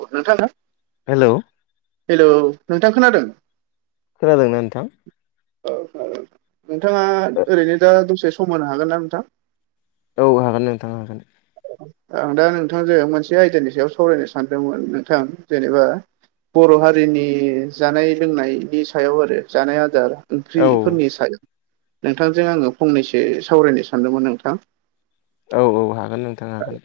औ नोंथां ना? हेल'। हेल' नोंथां खोनादों? खोनादोंना नोंथां? औ नोंथाङा ओरैनो दा दसे सम होनो हागोन ना नोंथां? औ हागोन नोंथां हागोन। आं दा नोंथांजों मोनसे आयदानि सायाव सावरायनो सानदोंमोन नोंथां जेनेबा बर' हारिनि जानाय लोंनायनि सायाव आरो। जानाय आदार औ ओंख्रिफोरनि सायाव नोंथांजों आङो फंनैसो सावरायनो सानदोंमोन नोंथां? औ औ हागोन नोंथां हागोन।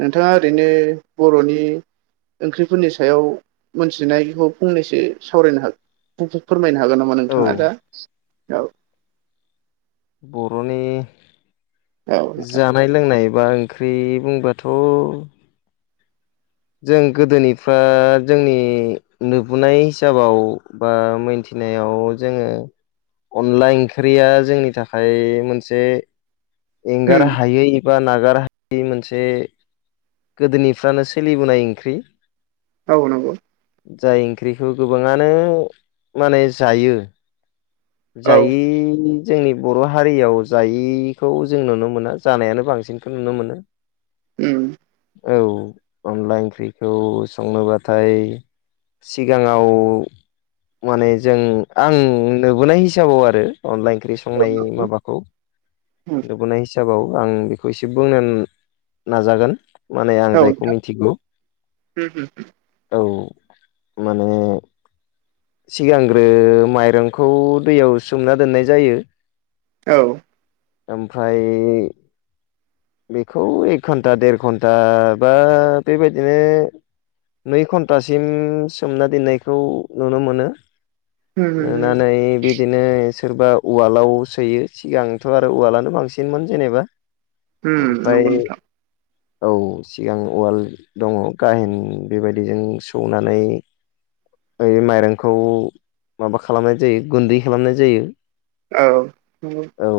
नोंथाङा ओरैनो बर'नि ओंख्रिफोरनि स सायाव मोनथिनायखौ फंनैसो सावरायनो हागोन। खौ फोरमायनो हागोन नामा औ नोंथाङा दा? औ। बर'नि औ नोंथां जानाय लोंनाय बा ओंख्रि बुंबाथ' जों गोदोनिफ्रा जोंनि नुबोनाय हिसाबाव बा मोनथि फिनायाव जोङो अनला ओंख्रिया जोंनि थाखाय मोनसे एगार हायो बा नागारहायि मोनसे गोदोनिफ्रानो सोलिबोनाय ओंख्रि औ नंगौ। जाय ओंख्रिखौ गोबाङानो माने जायो। जायै जोंनि बर' हारियाव जायि खौ जों नुनो मोना। जानायानो बांसिनखौ नुनो मोनो। उम। औ अनला ओंख्रिखौ संनोबाथाय सिगाङाव माने जों आं नुबोनाय हिसाबाव आरो अनलाइ ओंख्रि संनाय माबाखौ नुबोनाय हिसाबाव आं बेखौ एसे बुंनो नाजागोन। माने आं औ औ जायखौ मिथिगौ। होम होम औ माने सिगांग्रो माइरंखौ दैयाव सोमना दोननाय जायो। औ। ओमफ्राय बेखौ एक घन्टा देर घन्टा बा बे बायदिनो नै घन्टासिम सोमना दोननायखौ नुनो मोनो। होम होम नुनानै बिदिनो सोरबा उवालाव सोयो सिगांथ' आरो उवालानो बांसिनमोन जेनेबा होम ओमफ्राय नंगौ नोंथां औ सिगां उवाल दङ गाहेन बे बायदिजों सौनानै ओ माइरंखौ माबा खालामनाय जायो। गुन्दै खालामनाय जायो। औ नंगौ। औ।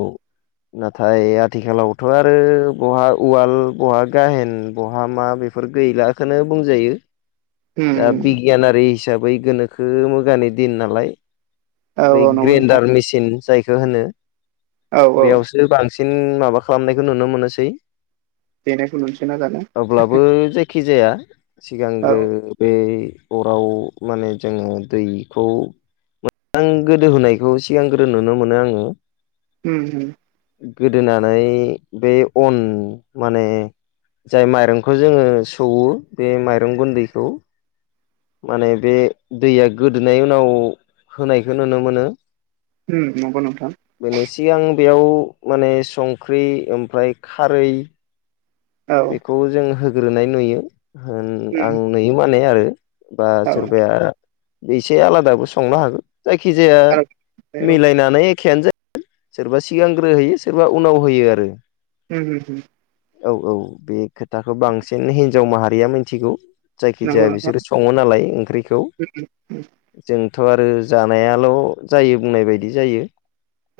नाथाय आथिखालावथ' आरो बहा उवाल, बहा गाहेन, बहा मा बे फोर गैलाखौनो बुंजायो। [inaudible] दा बिगियानारि हिसाबै गोनोखो मोजानि दिन नालाय। औ बै औ नंगौ नोंथां ग्रेन्डार मेसिन जायखौ होनो। औ औ बेयावसो बांसिन माबा खालामनायखौ नुनो मोनोसै। देनायखौ नुनोसै ना दाना अब्लाबो जायखि जाया औ सिगांग्रो बे अराव माने जोङो दैखौ आं गोदो होनायखौ सिगां गोदो नुनो मोनो आङो उम होम। गोदोनानै बे अन माने जाय माइरंखौ जोङो सौवो बे माइरं गुन्दैखौ माने बे दैया गोदोननि उनाव होनायखौ नुनो मोनो। उम नंगौ नोंथां। बेनि सिगां बेयाव माने संख्रि ओमफ्राय खारै औ बेखौ जों होग्रोनाय नुयो होन आं नुयो माने आरो। बा औ आरो सोरबाया एसे आलादाबो संनो हागो। जायखिजाया औ मिलायनानै एखेनो जा सोरबा सिगांग्रो होयो सोरबा उनाव होयो आरो। [inaudible] औ औ बे खोथाखौ बांसिन हिनजाव माहारिया मिथिगौ। जायखिजाया नोंथां औ बिसोरो सङो नालाय ओंख्रिखौ। जोंथ' आरो जानायाल' जायो बुंनाय बायदि जायो।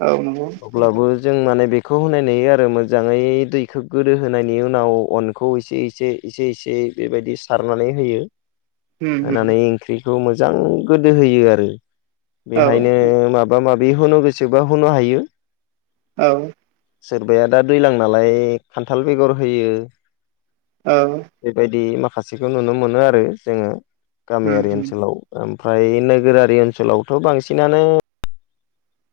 औ नंगौ। अब्लाबु जों माने बेखौ होनाय नुयो आरो मोजाङै दैखौ गोदो होनायनि उनाव अनखौ एसे एसे एसे इसे बेबायदि सारनानै होयो। होम होम होनानै ओंख्रिखौ मोजां गोदो होयो आरो औ बेहायनो मा बा माबि होनो गोसोबा होनो हायो। औ। सोरबाया दा दैलां नालाय खान्थाल बेगर होयो। औ। बेबायदि माखासेखौ नुनो मोनो आरो जोङो होम गामियारि होम ओनसोलाव ओमफ्राय नोगोरारि ओनसोलावथ' बांसिनानो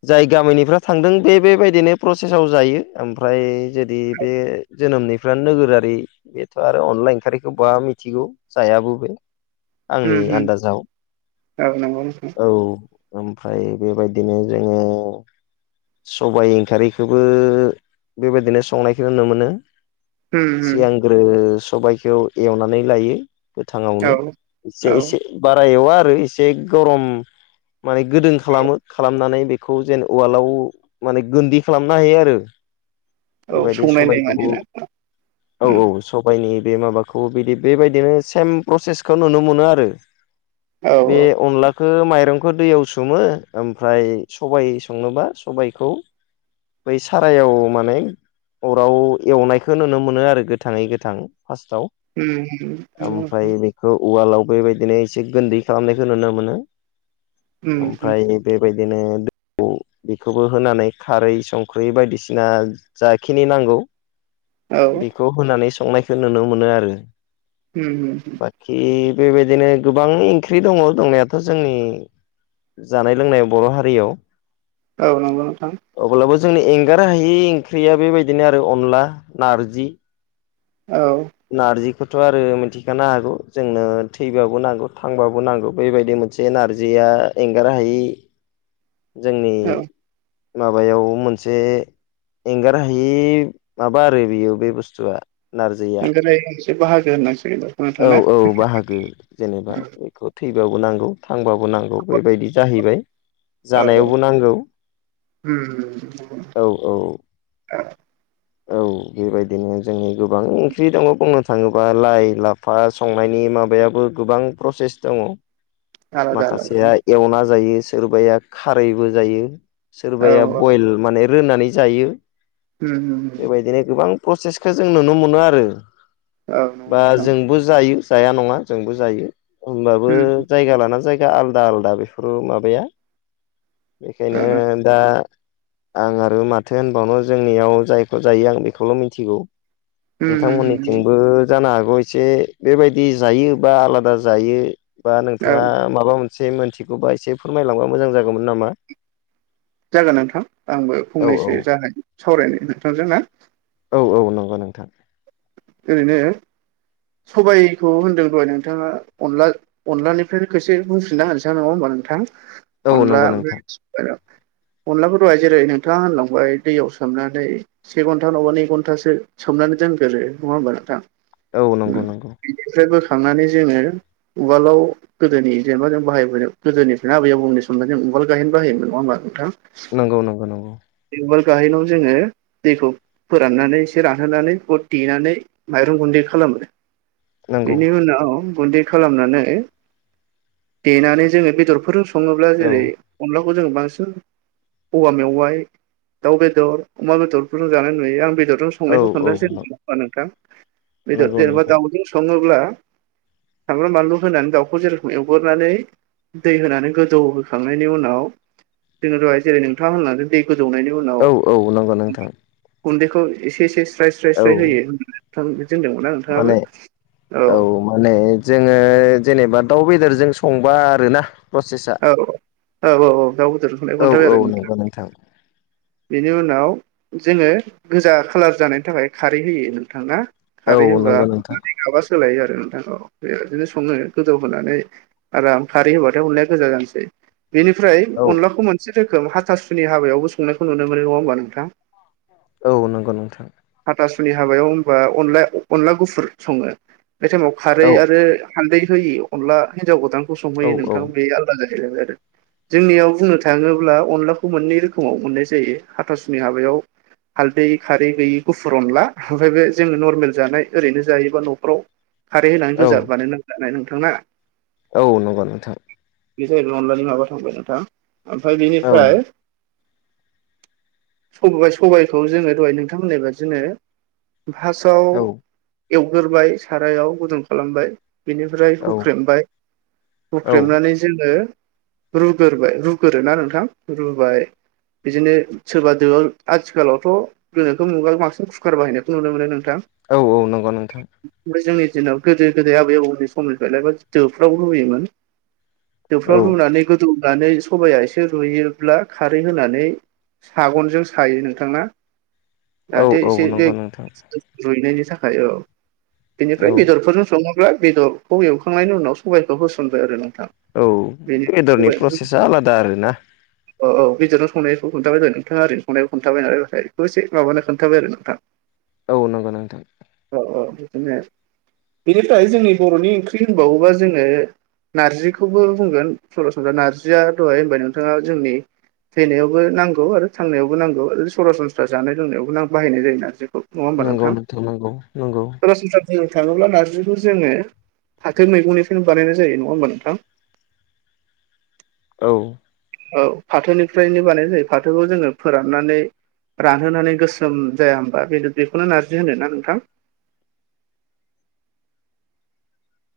जाय गामिनिफ्रा थांदों बे बेबायदिनो प्रसेसआव जायो ओमफ्राय जुदि बे जोनोमनिफ्रा नोगोरारि बेथ' आरो अनलााय ओंखखारखौ बा मिथिगौ जायाबो बे। आंनि होम होम आन्दाजाव औ नंगौ नोंथां औ ओमफ्राय बेबायदिनो जोङो सबाय ओंखखारैखौबो बेबायदिनो संनायखौ नुनो मोनो। होम होम सिगांग्रो सबायखौ एवनानै लायो। गोथाङावनो एसे औ औ एसे बारा एवा आरो एसे गरम माने गोदों खालामो खालामनानै बेखौ जेन उवालाव माने गुन्दै खालामनो हायो आरो। औ बेबायदि सौनायनाय समायखौ माने ना औ होम औ। सबायनि बे माबाखौ बिदि बेबायदिनो सेम प्रसेसखौ नुनो मोनो आरो। औ बे औ अनला बेखौ माइरंखौ दैयाव सोमो ओमफ्राय सबाय संनोबा सबायखौ बै सारायाव माने अराव एवनायखौ नुनो मोनो आरो गोथाङै गोथां फार्स्टाव। होम होम नंगौ ओमफ्राय नोंथां नि उवालाव बेबायदिनो एसे गोन्दै खालामनायखौ नुनो मोनो। होम होम ओमफ्राय बेबायदिनो द बेखौबो होनानै खारै संख्रि बायदिसिना जाखिनि नांगौ औ बेखौ होनानै संनायखौ नुनो मोनो आरो। उम उम। बाखि बेबायदिनो गोबां ओंख्रि दङ दंनायाथ' जोंनि जानाय लोंनाय बर' हारियाव औ नंगौ नोंथां अब्लाबो जोंनो एंगार हायि ओंख्रिया बेबायदिनो आरो अनला नारजि औ नारजिखौथ' आरो मिथिखानो हागौ जोंनो थैबाबो नांगौ थांबाबो नांगौ बेबायदि मोनसे मोनसे नारजिया एंगार हायि जोंनि औ माबायाव मोनसे एंगार हायि माबा आरो बेयो बे बुस्थुआ नारजिया एंगारनो हायि मोनसे बाहागो होननांसिगोन आरो औ औ बाहागो जेनेबा बेखौ थैबाबो नांगौ थांबाबो नांगौ बेबायदि जाहैबाय औ जानायावबो नांगौ औ औ औ बेबायदिनो जोंनि गोबां ओंख्रि दङ बुंनो थाङोब्ला लाइ लाफा फा संनायनि माबायाबो गोबां प्रसेस दङ आलादा आलादा माखासेया एवना जायो सोरबाया खारैबो जायो औ सोरबाया बयल माने रोननानै जायो उम बिदिनो गोबां प्रसेसखौ जों नुनो मोनो आरो नंगौ बा नोंथां जोंबो जायो जाया नङा जोंबो जायो होमबाबो जायगा लाना जायगा आलादा आलादा बेफोरो माबाया बेखायनो दा आं आरो माथो होनबावनो जोंनियाव जायखौ जायो आं बेखौल' मिथिगौ नोंथांमोननिथिंबो जानो हागौ एसे बेबायदि जायो बा आलादा जायो बा औ नोंथाङा माबा मोनसे मोनथिगौबा एसे फोरमायलांबा मोजां जागौमोन नामा जागोन नोंथां आंबो औ फंनैसो जानायनि सावरायनो नोंथांजों ना औ औ नंगौ नोंथां ओरैनो सबायखौ होनदों दोहाय नोंथाङा अनला अनलानिफ्राय खसे बुंफिनना होनसां नङा होनोमबा औ नोंथां अनला नंगौ नोंथां [unintelligible] अनलाफोर दहाय जेरै नोंथाङा होनलांबाय दैयाव सोमनानै से घन्टा नङाबा नै घन्टासो सोमनानै दोनगोरो नङा होमबा नोंथां औ नंगौ नंगौ बेनिफ्राय बोखांनानै जोङो उवालाव गोदोनि जेनबा जों बाहाय गोदोनिफ्रायनो आबै आबुंनि समाव जों उवाल गाहेन बाहायोमोन नङा होमबा नोंथां नंगौ नंगौ नंगौ बे वाल गाहेनावनो जोङो दैखौ फोराननानै एसे रानहोनानै बेखौ देनानै माइरं गुन्दै खालामो नंगौ बेनि उनाव गुन्दै खालामनानै देनानै जो बेदरफोरजों सङोब्ला औ जेरै अनला खौ जों बांसिन औवा मेवाइ दाउ बेदर अमा बेदरफोरखौ जानाय नुयो आं बेदरजों सं औ संनायखौ खोन्थासै औ होनब्ला नोंथां बेदर नंगौ जेनेबा नोंथां दाउजों सङोब्ला सानब्रु बानलु होनानै दाउखौ जेरेखम एवगरनानै दै होनानै गोदौहोखांनायनि उनाव जोङो दहाय जेरै थां होनलांदों दै गोदौनायनि उनाव औ औ नंगौ नोंथां गुन्दैखौ एसे एसे स्राय स्राय औ स्राय होयो थां बिदि होनदोंमोन ना माने नोंथाङाबो औ माने जोङो जेनेबा दाउ बेदरजों संबा आरोना प्रसेसा औ औ औ दाउ बेदरजो संनायखौ औ खन्थाब औ आरो नोंथां नंगौ बेनि उनाव जोङो गोजा खालार जानायनि थाखाय खारै होयो नोंथां औ खारै होबा नंगौ नोंथां माबा सोलायो आरो नोंथां बेदिनो सङनो गोदौ होनानै आराम खारै होबाथाय अनलाया गोजा जानोसै बेनिफ्राय औ अनलाखौ मान एसे रोखोम हाथासुनि हाबायावबो संनायखौ नुनो मोनो नङा होनोमबा नोंथां? औ नंगौ नोंथां हाथासुनि हाबायाव होनोमबा अन अनला गुफुर सङो। बे टाइमाव खारै औ आरो हान्दै होयो अनला हिन्जाव गोदानखौ औ संहैयो औ नोंथां बे आरो फुरा जाहोयबाय आरो जोंनियाव बुंनो थाङोब्ला अनलाखौ मोननै रोखोमाव मोननाय जायो हाथासुनि हाबायाव हालदै खारै गैयि गुफुर अनला ओमफ्राय बे जोङो नरमेल जानाय ओरैनो जायोबा न'फ्राव खारै होनानै औ गोजा बानाय नांजानाय नोंथांना। औ नंगौ नोंथां बे जाहैबाय अनलानि माबा थांबाय नोंथां ओमफ्राय औ बिनिफ्राय सबाय सबायखौ जोङो दहाय नोंथांहोननायबादिनो औ फार्स्टआव एवग्रोबाय सारायाव गुदुं खालामबाय बेनिफ्राय औ हुख्रेमबाय औ हुख्रेमनानै जोङो रुग्रोबाय रुग्रो ना नोंथां रुबाय बिदिनो सोरबा दोआव आथिखालावथ' गोनोखौ मुगायाव बांसिन कुकार बाहायनायखौ नुनो मोनो नोंथां। औ औ नंगौ नोंथां। ओमफ्राय जोंनि दिनाव गोदो गोदाय आबै आबौनि समनिफ्रायलायबा दोफ्राव लुैयोमोन औ जोफ्राव रुनानै गोदौनानै सबाया एसे रुयोब्ला खारै होनानै सागनजों सायो नोंथांना औ दाथे औ एसे बे नंगौ नोंथां रुइनायनि थाखाय औ बेनिफ्राय औ बेदरफोरजों संनांगौ ना, बेदरखौ एवखांनायनि उनाव सबबायखौ होसनबाय आरो नोंथां। औ बेनि बेदरनि सबायखौ प्रसेसा आलादा आरोना औ औ गेजेरावसंनायखौ खोथाबाय जादों नोंथाङा ओरैंनाय संनायखौ खन्थाबायनालाय जाबायहाय बेखौ एसे माबानो खोनथाबाय आरो नोंथां। [inaudible] औ नंगौ नोंथां औ औ बेदिनो बेनिफ्राय जोंनि बर'नि ओंख्रि होनबावोबा जोङो नारजिखौ खौबो बुंगोन सरासनस्रा नारजिया दहाय होनबाय नोंथाङा जोंनि थैनायावबो नांगौ आरो थांनायावबो नांगौ आरो सरासनस्रा जानाय लोंनायावबो बाहायनाय जायो नारजिखौ। नङा होमबा नंगौ नोंथां नंगौ नंगौ सरासनस्रा बुंनो थाङोब्ला नार्जिखौ जोङो फाथो मैगंनिफ्रायनो बानायनाय जायो नङा होमबा नोंथां? औ औ फाथोनिफ्रायनो बानायनाय जायो फाथोखौ जोङो फोराननानै रानहोनानै गोसोम जाया होमबा बेनो बेखौनो नारजि होनो ना नोंथां?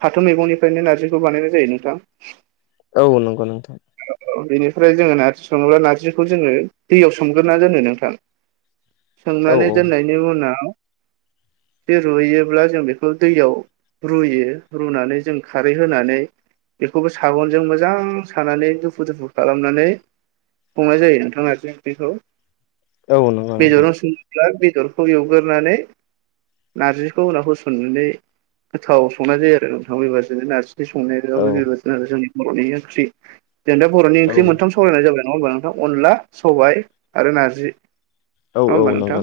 फाथो मैगंनिफ्रायनो नारजिखौ बानायनाय जायो नोंथां औ नंगौ नोंथां बेनिफ्राय जोङो नारजि सङोब्ला नारजिखौ जोङो दैयाव सोमग्रोना दोनो नोंथां औ सोमनानै दोननाय बेनि उनाव बे रुहैयोब्ला जों बेखौ दैयाव रुयो रुनानै जों खारै होनानै बेखौबो सागनजों मोजां सानानै दुफु दुफु खालामनानै संनाय जायो नोंथां नरजि ओंख्रिखौ औ नंगौ नोंथां बेदराव सं ब्ला बेदरखौ एवगोरनानै नारजिखौ होनाव होसननानै गोथाव संना जायो आ औ नोंथाङाबो एबारसो नारजि औ संनायाबो बेबायादनो आरो जोंनि बर'नि ओंख्रि जों दा बर'नि औ ओंख्रि मोनथाम सालरायनाय जाबाय नङा होनोमा नोंथां अनला, सबाय आरो नारजि औ नङ औ होमबा नोंथां नंगौ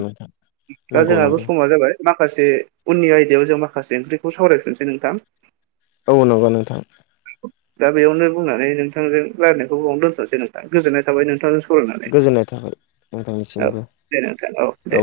दा नंगौ जोंहाबो नंगौ समा जाबाय। माखासे उननि आयदायाव जों माखासे ओंख्रिखौ सावरायफिननोसै नोंथां। औ नंगौ नोंथां दा बेयावनो बुंनानै नोंथांजों रायलायनायखौ बावनो दोनथ'सै नोंथां गोजोन्नाय थाबाय नोंथांजों नानै गोजोननाय थाबाय औ नोंथांनिसिमबो दे नोंथां औ दे।